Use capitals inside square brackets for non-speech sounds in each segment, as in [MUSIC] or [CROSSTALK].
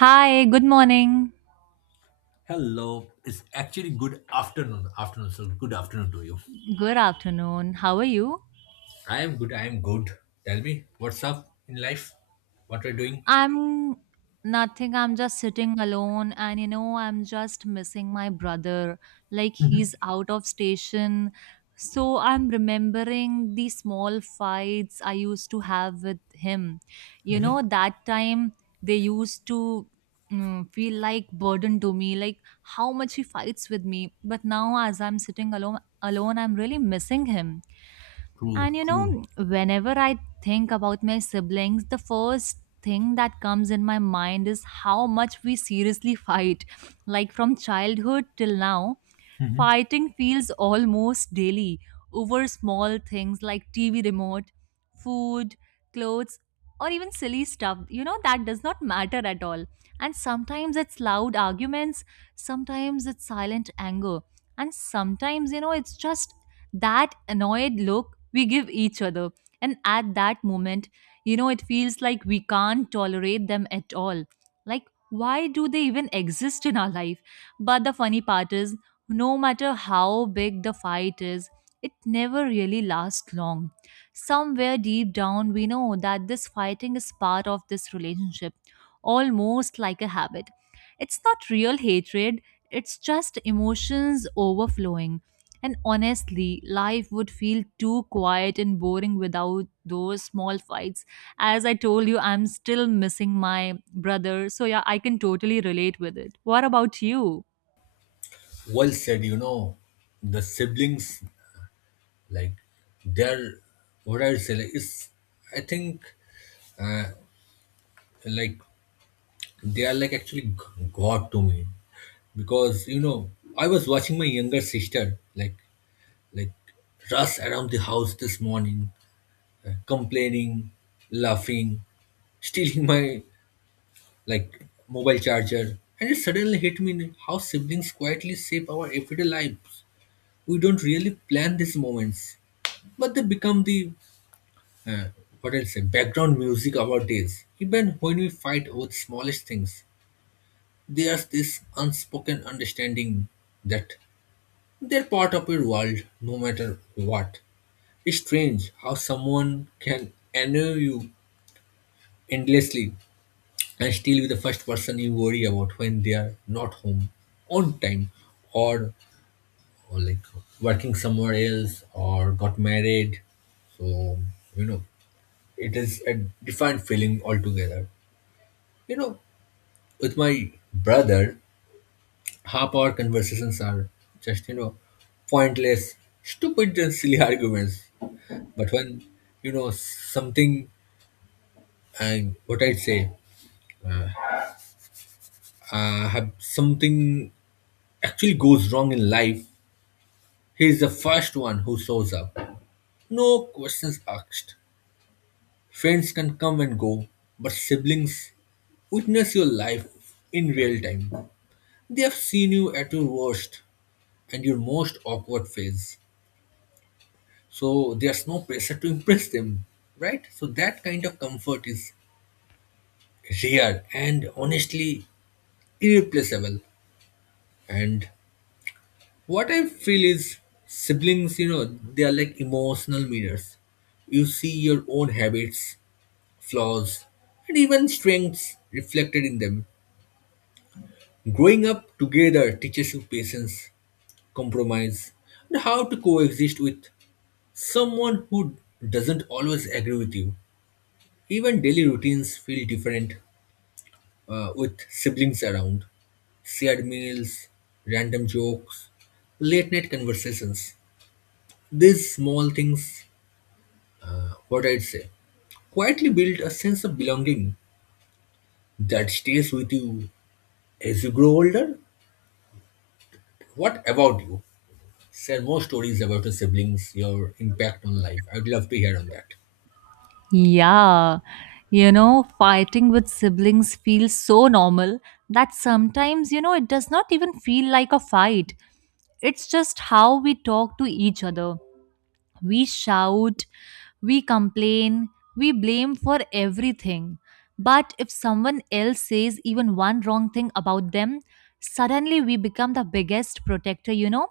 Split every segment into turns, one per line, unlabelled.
Hi, good morning.
Hello. It's actually good afternoon. Afternoon, so good afternoon to you.
Good afternoon. How are you?
I am good. I am good. Tell me, what's up in life? What are you doing?
I'm Nothing. I'm just sitting alone and I'm just missing my brother. Like he's out of station. So I'm remembering the small fights I used to have with him. That time, they used to feel like burden to me, like how much he fights with me. But now, as I'm sitting alone, I'm really missing him.
True,
And you
true.
know, whenever I think about my siblings, the first thing that comes in my mind is how much we seriously fight. Like from childhood till now, fighting feels almost daily over small things like TV remote, food, clothes, or even silly stuff. That does not matter at all. And sometimes it's loud arguments, sometimes it's silent anger, and sometimes, it's just that annoyed look we give each other. And at that moment, it feels like we can't tolerate them at all. Like, why do they even exist in our life? But the funny part is, no matter how big the fight is, it never really lasts long. Somewhere deep down, we know that this fighting is part of this relationship, almost like a habit. It's not real hatred, it's just emotions overflowing. And honestly, life would feel too quiet and boring without those small fights. As I told you, I'm still missing my brother. So, yeah, I can totally relate with it. What about you?
Well said. You know, the siblings, like, they're what I would say. Like, it's I think like they are like actually god to me, because you know I was watching my younger sister like rush around the house this morning complaining, laughing, stealing my like mobile charger. And it suddenly hit me how siblings quietly shape our everyday lives. We don't really plan these moments, but they become the uh, what I'll say background music of our days. Even when we fight over the smallest things, there's this unspoken understanding that they're part of your world, no matter what. It's strange how someone can annoy you endlessly and still be the first person you worry about when they are not home on time or, or working somewhere else or got married, so you know it is a different feeling altogether. You know, with my brother half our conversations are just, you know, pointless, stupid and silly [LAUGHS] arguments. But when you know something and what I'd say, have something actually goes wrong in life, he is the first one who shows up. No questions asked. Friends can come and go, but siblings witness your life in real time. They have seen you at your worst and your most awkward phase. So there's no pressure to impress them, right? So that kind of comfort is rare and, honestly, irreplaceable. And what I feel is siblings, you know, they are like emotional mirrors. You see your own habits, flaws, and even strengths reflected in them. Growing up together teaches you patience, compromise, and how to coexist with someone who doesn't always agree with you. Even daily routines feel different with siblings around. Shared meals, random jokes, late night conversations. These small things, what I'd say, quietly build a sense of belonging that stays with you as you grow older. What about you? Share more stories about your siblings, your impact on life. I'd love to hear on that.
Yeah, fighting with siblings feels so normal that sometimes, it does not even feel like a fight. It's just how we talk to each other. We shout, we complain, we blame for everything. But if someone else says even one wrong thing about them, suddenly we become the biggest protector, you know?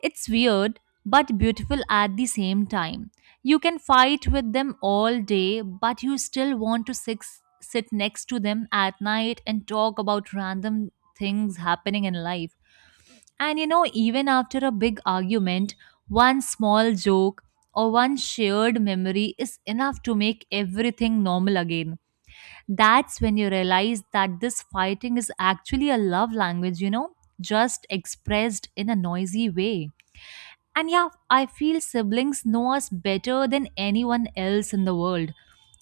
It's weird but beautiful at the same time. You can fight with them all day, but you still want to sit next to them at night and talk about random things happening in life. And even after a big argument, one small joke or one shared memory is enough to make everything normal again. That's when you realize that this fighting is actually a love language, just expressed in a noisy way. And yeah, I feel siblings know us better than anyone else in the world.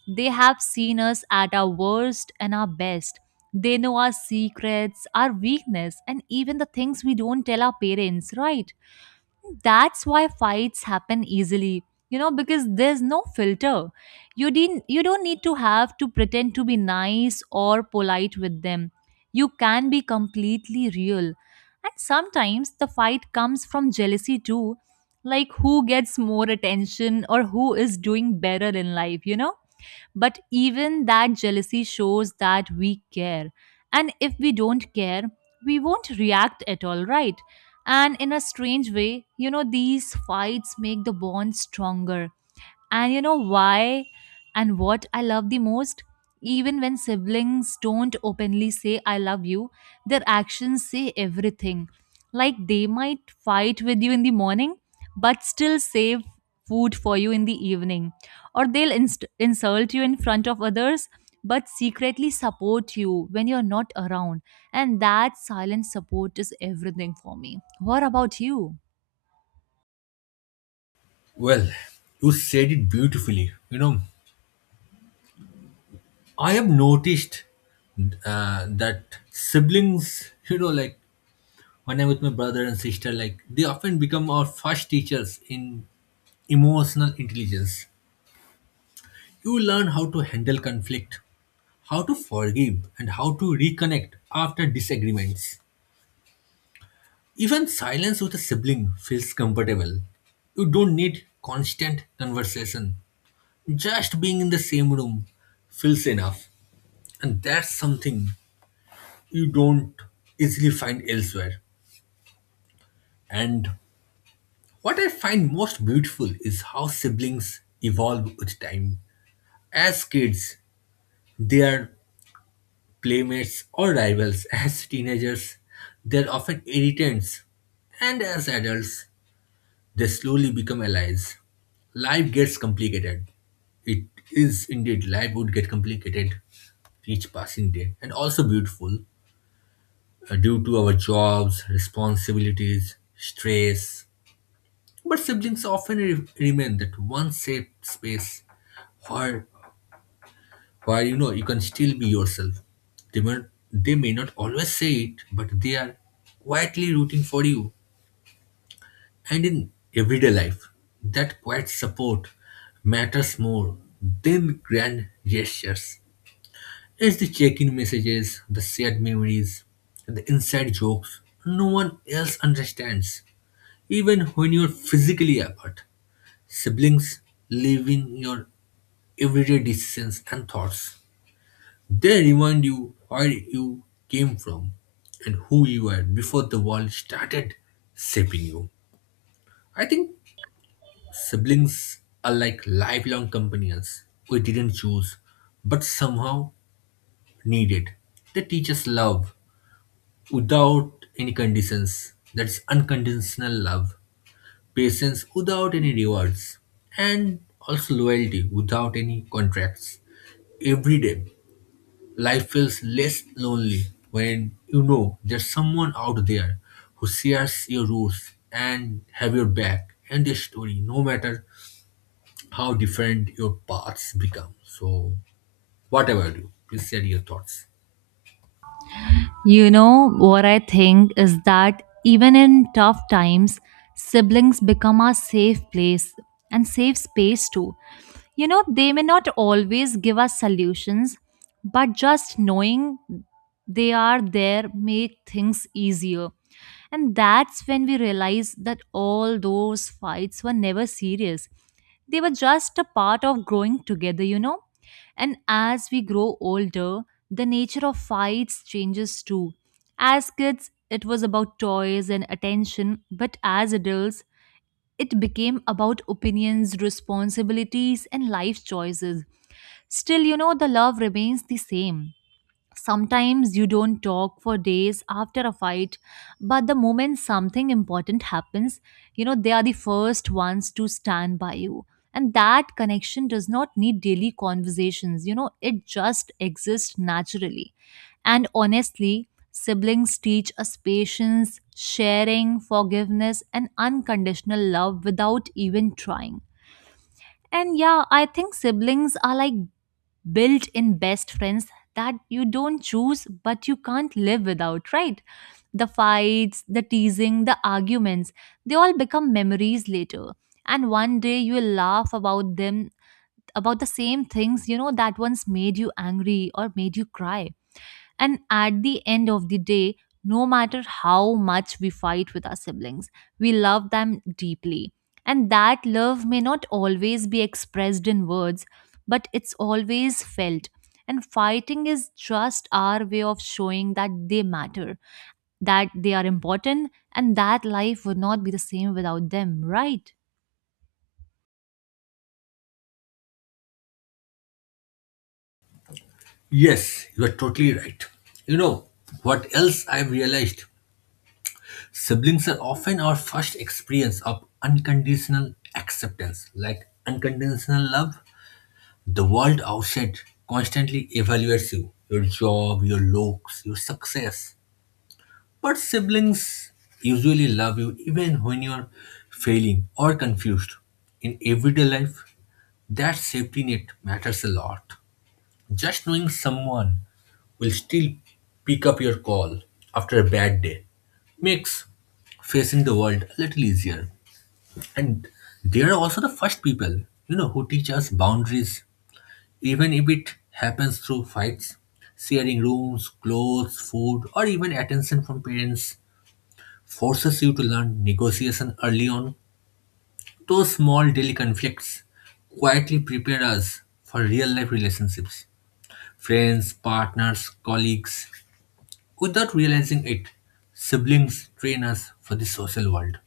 They have seen us at our worst and our best. They know our secrets, our weakness, and even the things we don't tell our parents, right? That's why fights happen easily because there's no filter. You don't need to have to pretend to be nice or polite with them. You can be completely real. And sometimes the fight comes from jealousy too, like who gets more attention or who is doing better in life, but even that jealousy shows that we care. And if we don't care, we won't react at all, right? And in a strange way, these fights make the bond stronger. And you know why? And what I love the most? Even when siblings don't openly say, I love you, their actions say everything. Like they might fight with you in the morning, but still save food for you in the evening. Or they'll insult you in front of others, but secretly support you when you're not around. And that silent support is everything for me. What about you?
Well, you said it beautifully. You know, I have noticed that siblings, you know, like when I'm with my brother and sister, like they often become our first teachers in emotional intelligence. You learn how to handle conflict, how to forgive, and how to reconnect after disagreements. Even silence with a sibling feels comfortable. You don't need constant conversation. Just being in the same room feels enough. And that's something you don't easily find elsewhere. And what I find most beautiful is how siblings evolve with time. As kids, they are playmates or rivals. [LAUGHS] As teenagers, they are often irritants. And as adults, they slowly become allies. Life gets complicated. It is indeed, life would get complicated each passing day and also beautiful due to our jobs, responsibilities, stress. But siblings often remain that one safe space where, where you know you can still be yourself. They may, they may not always say it, but they are quietly rooting for you. And in everyday life, that quiet support matters more than grand gestures. It's the check in messages, the shared memories, and the inside jokes no one else understands, even when you're physically apart. Siblings live in your everyday decisions and thoughts. They remind you where you came from and who you were before the world started shaping you. I think siblings are like lifelong companions we didn't choose, but somehow needed. They teach us love without any conditions. That's unconditional love, patience without any rewards, and also loyalty without any contracts. Every day, life feels less lonely when you know there's someone out there who shares your roots and have your back and their story, no matter how different your paths become. So, whatever about you? Do, please share your thoughts.
What I think is that even in tough times, siblings become our safe place and safe space too. They may not always give us solutions, but just knowing they are there make things easier. And that's when we realize that all those fights were never serious. They were just a part of growing together, you know? And as we grow older, the nature of fights changes too. As kids, it was about toys and attention, but as adults, it became about opinions, responsibilities, and life choices. Still, the love remains the same. Sometimes you don't talk for days after a fight, but the moment something important happens, they are the first ones to stand by you. And that connection does not need daily conversations, it just exists naturally. And honestly, siblings teach us patience, sharing, forgiveness, and unconditional love without even trying. And yeah, I think siblings are like built in best friends that you don't choose but you can't live without, right? The fights, the teasing, the arguments, they all become memories later. And one day you will laugh about them, about the same things, that once made you angry or made you cry. And at the end of the day, no matter how much we fight with our siblings, we love them deeply. And that love may not always be expressed in words, but it's always felt. And fighting is just our way of showing that they matter, that they are important, and that life would not be the same without them, right?
Yes, you are totally right. You know, what else I've realized? Siblings are often our first experience of unconditional acceptance. Like unconditional love, the world outside constantly evaluates you, your job, your looks, your success. But siblings usually love you even when you're failing or confused. In everyday life, that safety net matters a lot. Just knowing someone will still pick up your call after a bad day makes facing the world a little easier. And they are also the first people, you know, who teach us boundaries, even if it happens through fights. Sharing rooms, clothes, food, or even attention from parents forces you to learn negotiation early on. Those small daily conflicts quietly prepare us for real life relationships: friends, partners, colleagues, without realizing it. Siblings train us for the social world.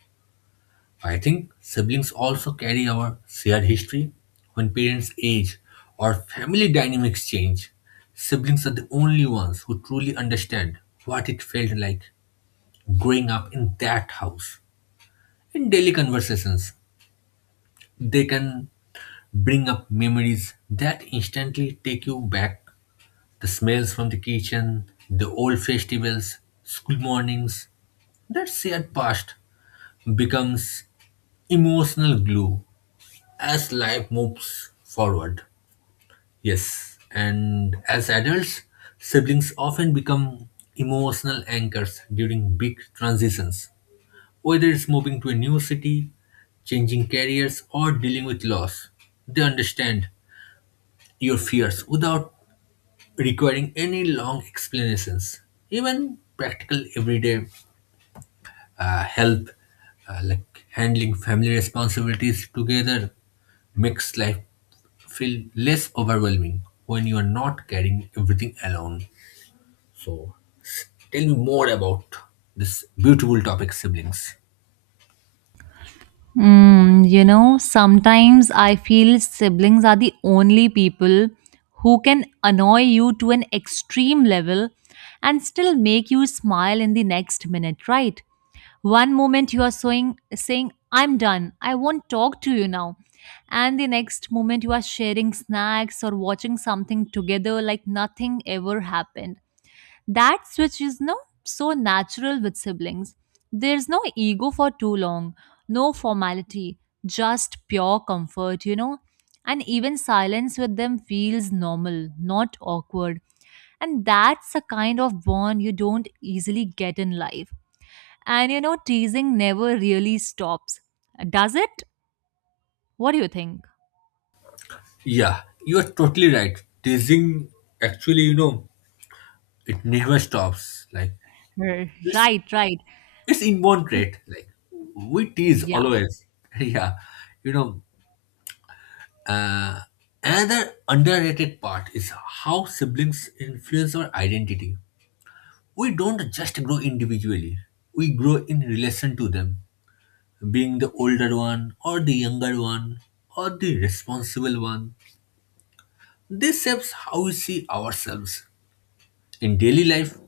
I think siblings also carry our shared history. When parents age or family dynamics change, siblings are the only ones who truly understand what it felt like growing up in that house. In daily conversations, they can bring up memories that instantly take you back. The smells from the kitchen, the old festivals, school mornings, that shared past becomes emotional glue as life moves forward. Yes, and as adults, siblings often become emotional anchors during big transitions, whether it's moving to a new city, changing careers, or dealing with loss. They understand your fears without requiring any long explanations. Even practical everyday help, like handling family responsibilities together, makes life feel less overwhelming when you are not carrying everything alone. So, tell me more about this beautiful topic, siblings.
Sometimes I feel siblings are the only people who can annoy you to an extreme level and still make you smile in the next minute, right? One moment you are saying I'm done, I won't talk to you now. And the next moment you are sharing snacks or watching something together like nothing ever happened. That switch is no so natural with siblings. There's no ego for too long, no formality, just pure comfort. And even silence with them feels normal, not awkward. And that's a kind of bond you don't easily get in life. And teasing never really stops. Does it? What do you think?
Yeah, you are totally right. Teasing, actually, you know, it never stops. Like, it's
Right, right.
it's inborn trait. Like we tease
Y-
always. [LAUGHS] Yeah, you know. Uh, Another underrated part is how siblings influence our identity. We don't just grow individually; we grow in relation to them, being the older one or the younger one or the responsible one. This shapes how we see ourselves. In daily life,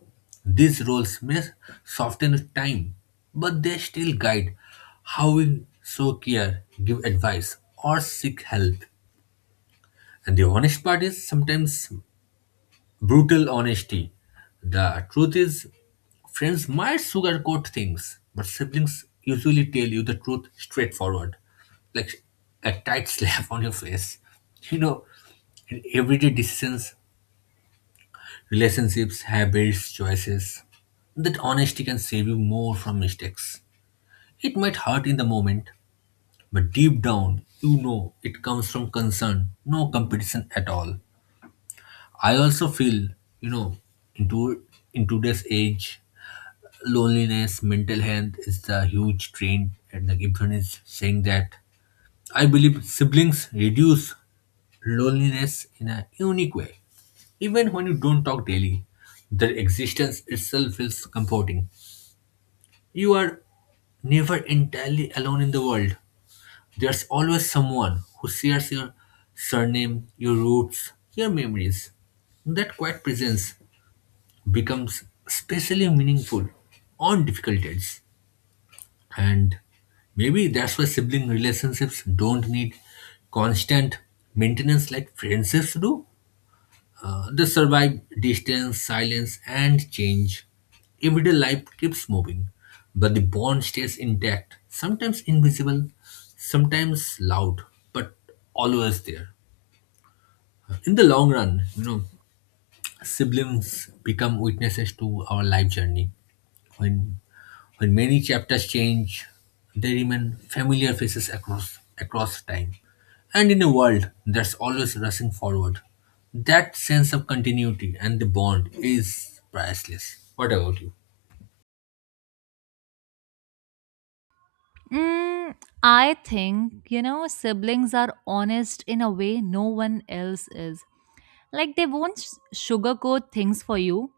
these roles may soften with time, but they still guide how we show care, give advice, or seek help. And the honest part is sometimes brutal honesty. The truth is, friends might sugarcoat things, but siblings usually tell you the truth straightforward, like a tight [LAUGHS] slap on your face. You know, in everyday decisions, relationships, habits, choices. That honesty can save you more from mistakes. It might hurt in the moment, but deep down, you know it comes from concern, no competition at all. I also feel, you know, into in today's age, loneliness, mental health is the huge trend, and the Gibson is saying that. I believe siblings reduce loneliness in a unique way. Even when you don't talk daily, their existence itself feels comforting. You are never entirely alone in the world. There's always someone who shares your surname, your roots, your memories. That quiet presence becomes especially meaningful on difficult days. And maybe that's why sibling relationships don't need constant maintenance like friendships do. They survive distance, silence, and change. Everyday life keeps moving, but the bond stays intact, sometimes invisible, sometimes loud, but always there. In the long run, you know, siblings become witnesses to our life journey. When when many chapters change, they remain familiar faces across time. And in a world that's always rushing forward, that sense of continuity and the bond is priceless. What about you?
Mm, I think, siblings are honest in a way no one else is. Like they won't sugarcoat things for you.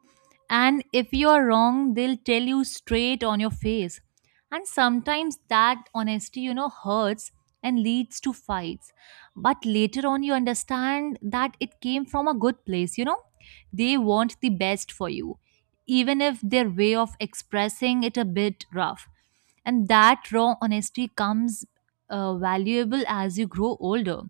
And if you're wrong, they'll tell you straight on your face. And sometimes that honesty, hurts and leads to fights. But later on, you understand that it came from a good place, you know? They want the best for you, even if their way of expressing it a bit rough. And that raw honesty comes valuable as you grow older.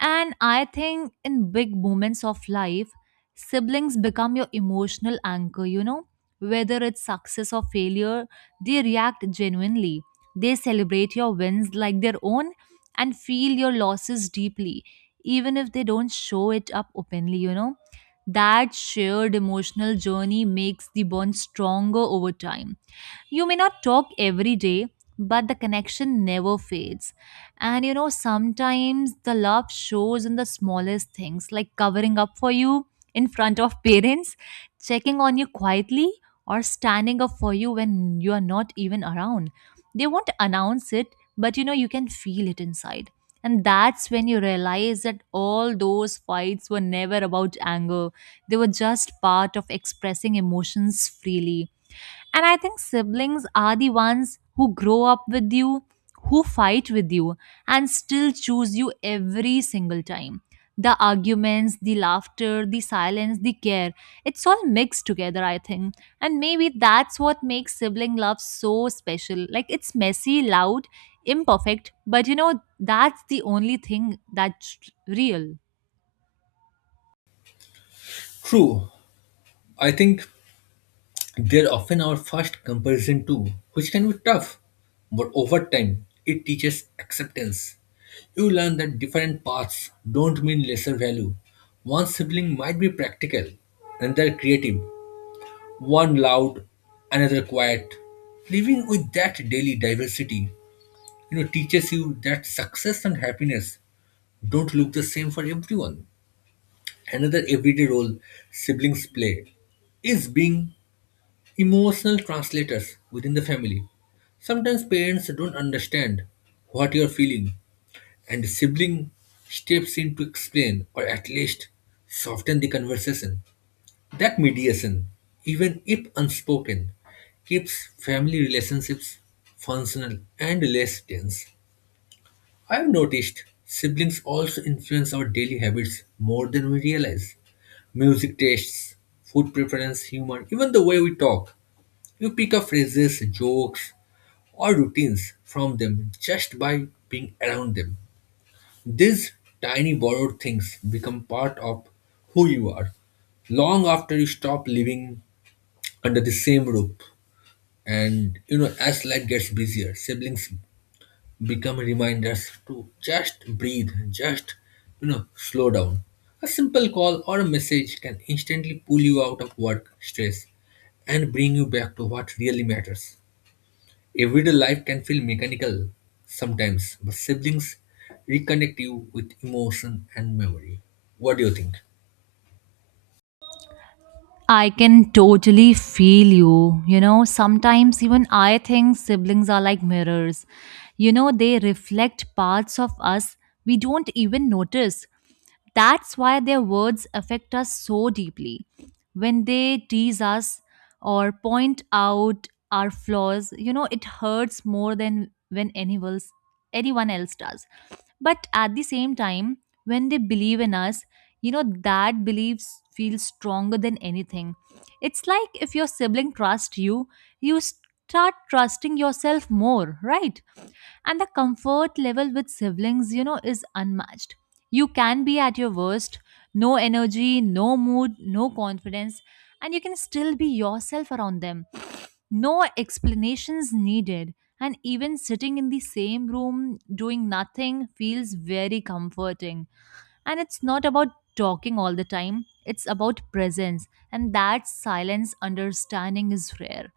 And I think in big moments of life, siblings become your emotional anchor, you know? Whether it's success or failure, they react genuinely. They celebrate your wins like their own and feel your losses deeply, even if they don't show it up openly, you know? That shared emotional journey makes the bond stronger over time. You may not talk every day, but the connection never fades. And sometimes the love shows in the smallest things, like covering up for you in front of parents, checking on you quietly, or standing up for you when you are not even around. They won't announce it, but you can feel it inside. And that's when you realize that all those fights were never about anger. They were just part of expressing emotions freely. And I think siblings are the ones who grow up with you, who fight with you, and still choose you every single time. The arguments, the laughter, the silence, the care, it's all mixed together, I think. And maybe that's what makes sibling love so special. Like it's messy, loud, imperfect, but that's the only thing that's real.
True. I think they're often our first comparison too, which can be tough, but over time it teaches acceptance. You learn that different paths don't mean lesser value. One sibling might be practical, another creative, one loud, another quiet. Living with that daily diversity, you know, teaches you that success and happiness don't look the same for everyone. Another everyday role siblings play is being emotional translators within the family. Sometimes parents don't understand what you're feeling, and the sibling steps in to explain or at least soften the conversation. That mediation, even if unspoken, keeps family relationships functional and less tense. I've noticed siblings also influence our daily habits more than we realize: music tastes, food preference, humor, even the way we talk. You pick up phrases, jokes, or routines from them just by being around them. These tiny borrowed things become part of who you are long after you stop living under the same roof. And you know, as life gets busier, siblings become reminders to just breathe, just you know, slow down. A simple call or a message can instantly pull you out of work stress and bring you back to what really matters. Everyday life can feel mechanical sometimes, but siblings reconnect you with emotion and memory. What do you think?
I can totally feel you. Sometimes even I think siblings are like mirrors. They reflect parts of us we don't even notice. That's why their words affect us so deeply. When they tease us or point out our flaws, it hurts more than when anyone else does. But at the same time, when they believe in us, you know that beliefs feel stronger than anything. It's like if your sibling trusts you, you start trusting yourself more, right? And the comfort level with siblings is unmatched. You can be at your worst: no energy, no mood, no confidence. And you can still be yourself around them, no explanations needed. And even sitting in the same room doing nothing feels very comforting. And it's not about talking all the time, it's about presence. And that silence understanding is rare.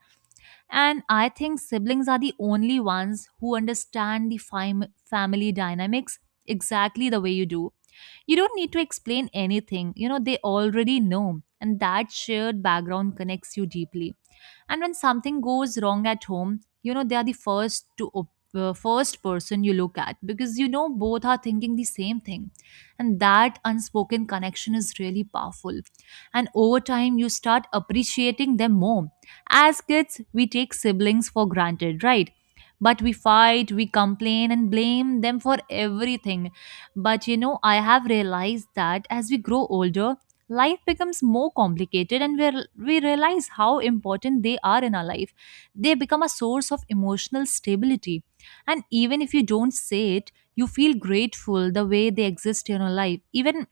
And I think siblings are the only ones who understand the family dynamics exactly the way you do. You don't need to explain anything, they already know. And that shared background connects you deeply. And when something goes wrong at home, they are the first to first person you look at because you know both are thinking the same thing. And that unspoken connection is really powerful. And over time, you start appreciating them more. As kids, we take siblings for granted, right? But we fight, we complain, and blame them for everything. But I have realized that as we grow older, life becomes more complicated, and we realize how important they are in our life. They become a source of emotional stability. And even if you don't say it, you feel grateful the way they exist in your life. Even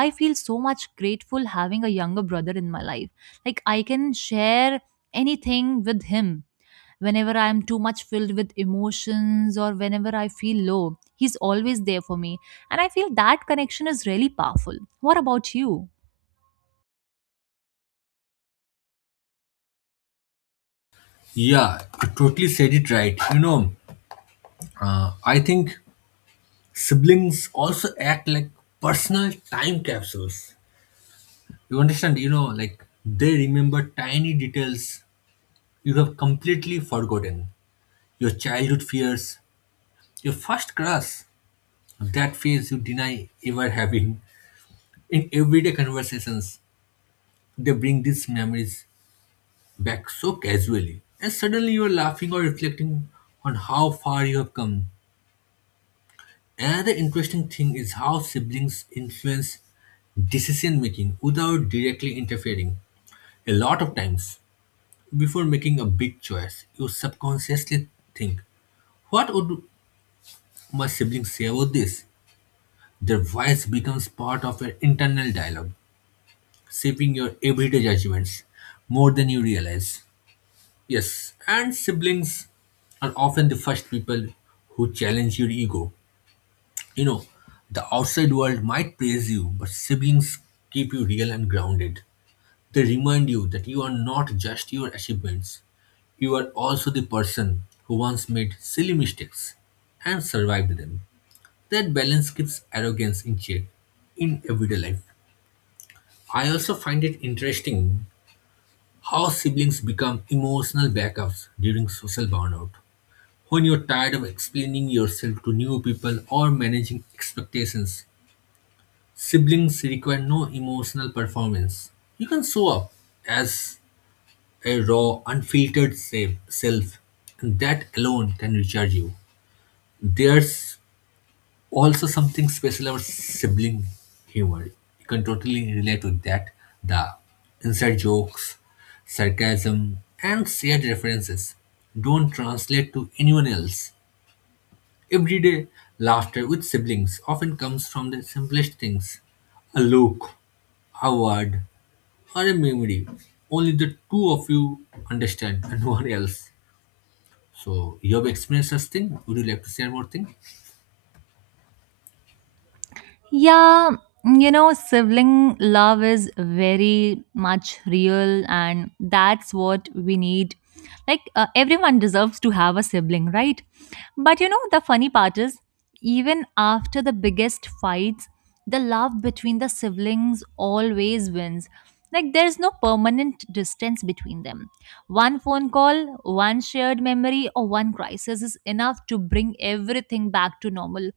I feel so much grateful having a younger brother in my life. Like, I can share anything with him. Whenever I am too much filled with emotions, or whenever I feel low, he's always there for me. And I feel that connection is really powerful. What about you?
Yeah, you totally said it right. You know, I think siblings also act like personal time capsules. You understand? You know, like they remember tiny details you have completely forgotten. Your childhood fears, your first crush, that phase you deny ever having. In everyday conversations, they bring these memories back so casually, and suddenly you are laughing or reflecting on how far you have come. Another interesting thing is how siblings influence decision making without directly interfering. A lot of times, before making a big choice, you subconsciously think, what would my siblings say about this? Their voice becomes part of your internal dialogue, shaping your everyday judgments more than you realize. Yes, and siblings are often the first people who challenge your ego. You know, the outside world might praise you, but siblings keep you real and grounded. They remind you that you are not just your achievements, you are also the person who once made silly mistakes and survived them. That balance keeps arrogance in check in everyday life. I also find it interesting how siblings become emotional backups during social burnout. When you're tired of explaining yourself to new people or managing expectations, siblings require no emotional performance. You can show up as a raw, unfiltered self, and that alone can recharge you. There's also something special about sibling humor. You can totally relate with that. The inside jokes, sarcasm, and shared references don't translate to anyone else. Everyday laughter with siblings often comes from the simplest things: a look, a word, or a memory. Only the two of you understand and [LAUGHS] no one else. So, you have experienced such thing? Would you like to share more thing?
Yeah, sibling love is very much real, and that's what we need. Like, everyone deserves to have a sibling, right? But the funny part is, even after the biggest fights, the love between the siblings always wins. Like, there's no permanent distance between them. One phone call, one shared memory, or one crisis is enough to bring everything back to normal.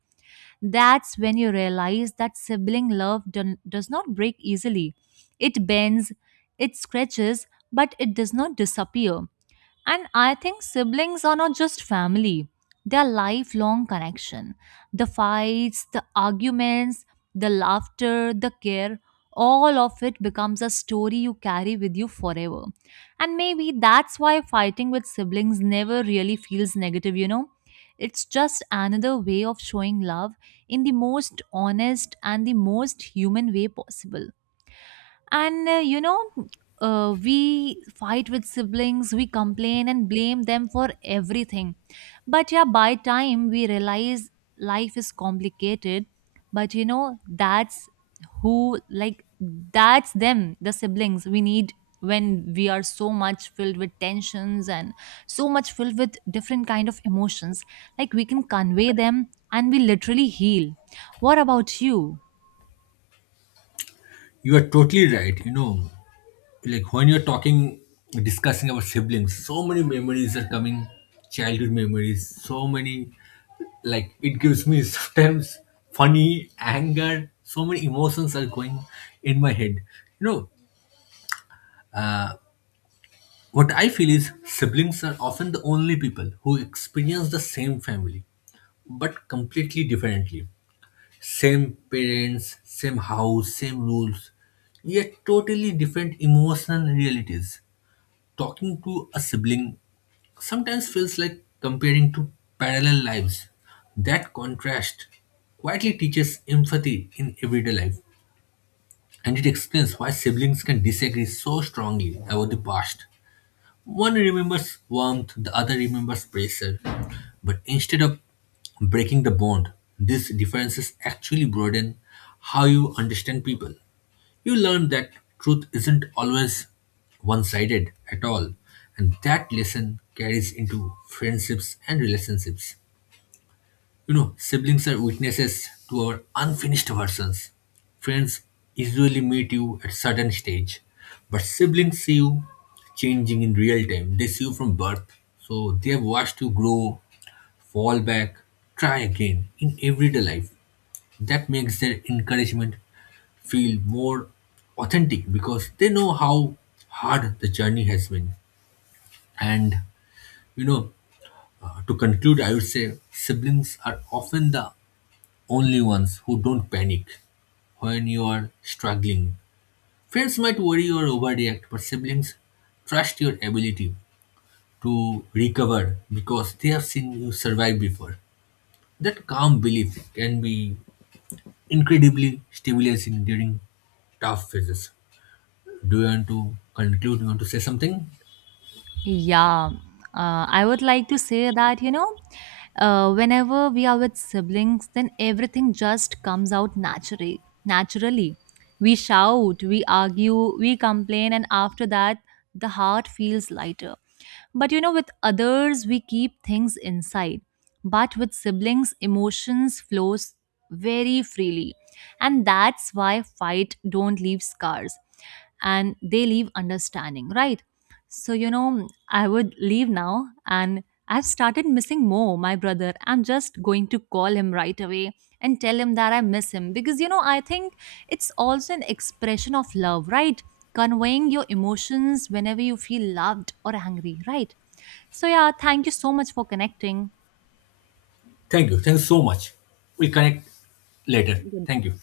That's when you realize that sibling love does not break easily. It bends, it stretches, but it does not disappear. And I think siblings are not just family, they are lifelong connection. The fights, the arguments, the laughter, the care, all of it becomes a story you carry with you forever. And maybe that's why fighting with siblings never really feels negative, you know? It's just another way of showing love in the most honest and the most human way possible. And we fight with siblings, we complain and blame them for everything. But yeah, by time we realize life is complicated. But like, that's them, the siblings we need when we are so much filled with tensions and so much filled with different kind of emotions, like we can convey them and we literally heal. What about you?
You are totally right. You know, like when you're talking, discussing about siblings, so many memories are coming, childhood memories, so many, like it gives me [LAUGHS] sometimes funny anger, so many emotions are going in my head, you know. What I feel is siblings are often the only people who experience the same family, but completely differently. Same parents, same house, same rules, yet totally different emotional realities. Talking to a sibling sometimes feels like comparing two parallel lives. That contrast quietly teaches empathy in everyday life, and it explains why siblings can disagree so strongly about the past. One remembers warmth, the other remembers pressure. But instead of breaking the bond, these differences actually broaden how you understand people. You learn that truth isn't always one sided at all, and that lesson carries into friendships and relationships. You know, siblings are witnesses to our unfinished versions. Friends usually meet you at certain stage, but siblings see you changing in real time. They see you from birth, so they have watched you grow, fall back, try again in everyday life. That makes their encouragement feel more authentic because they know how hard the journey has been. And you know, to conclude, I would say siblings are often the only ones who don't panic when you are struggling. Friends might worry or overreact, but siblings trust your ability to recover because they have seen you survive before. That calm belief can be incredibly stimulating during tough phases. Do you want to conclude? You want to say something?
Yeah, I would like to say that, whenever we are with siblings, then everything just comes out naturally. Naturally, we shout, we argue, we complain, and after that, the heart feels lighter. But with others, we keep things inside. But with siblings, emotions flows very freely. And that's why fight don't leave scars and they leave understanding, right? So, I would leave now and I've started missing my brother. I'm just going to call him right away and tell him that I miss him because, I think it's also an expression of love, right? Conveying your emotions whenever you feel loved or angry, right? So, yeah, thank you so much for connecting.
Thank you. Thanks so much. We'll connect later. Thank you.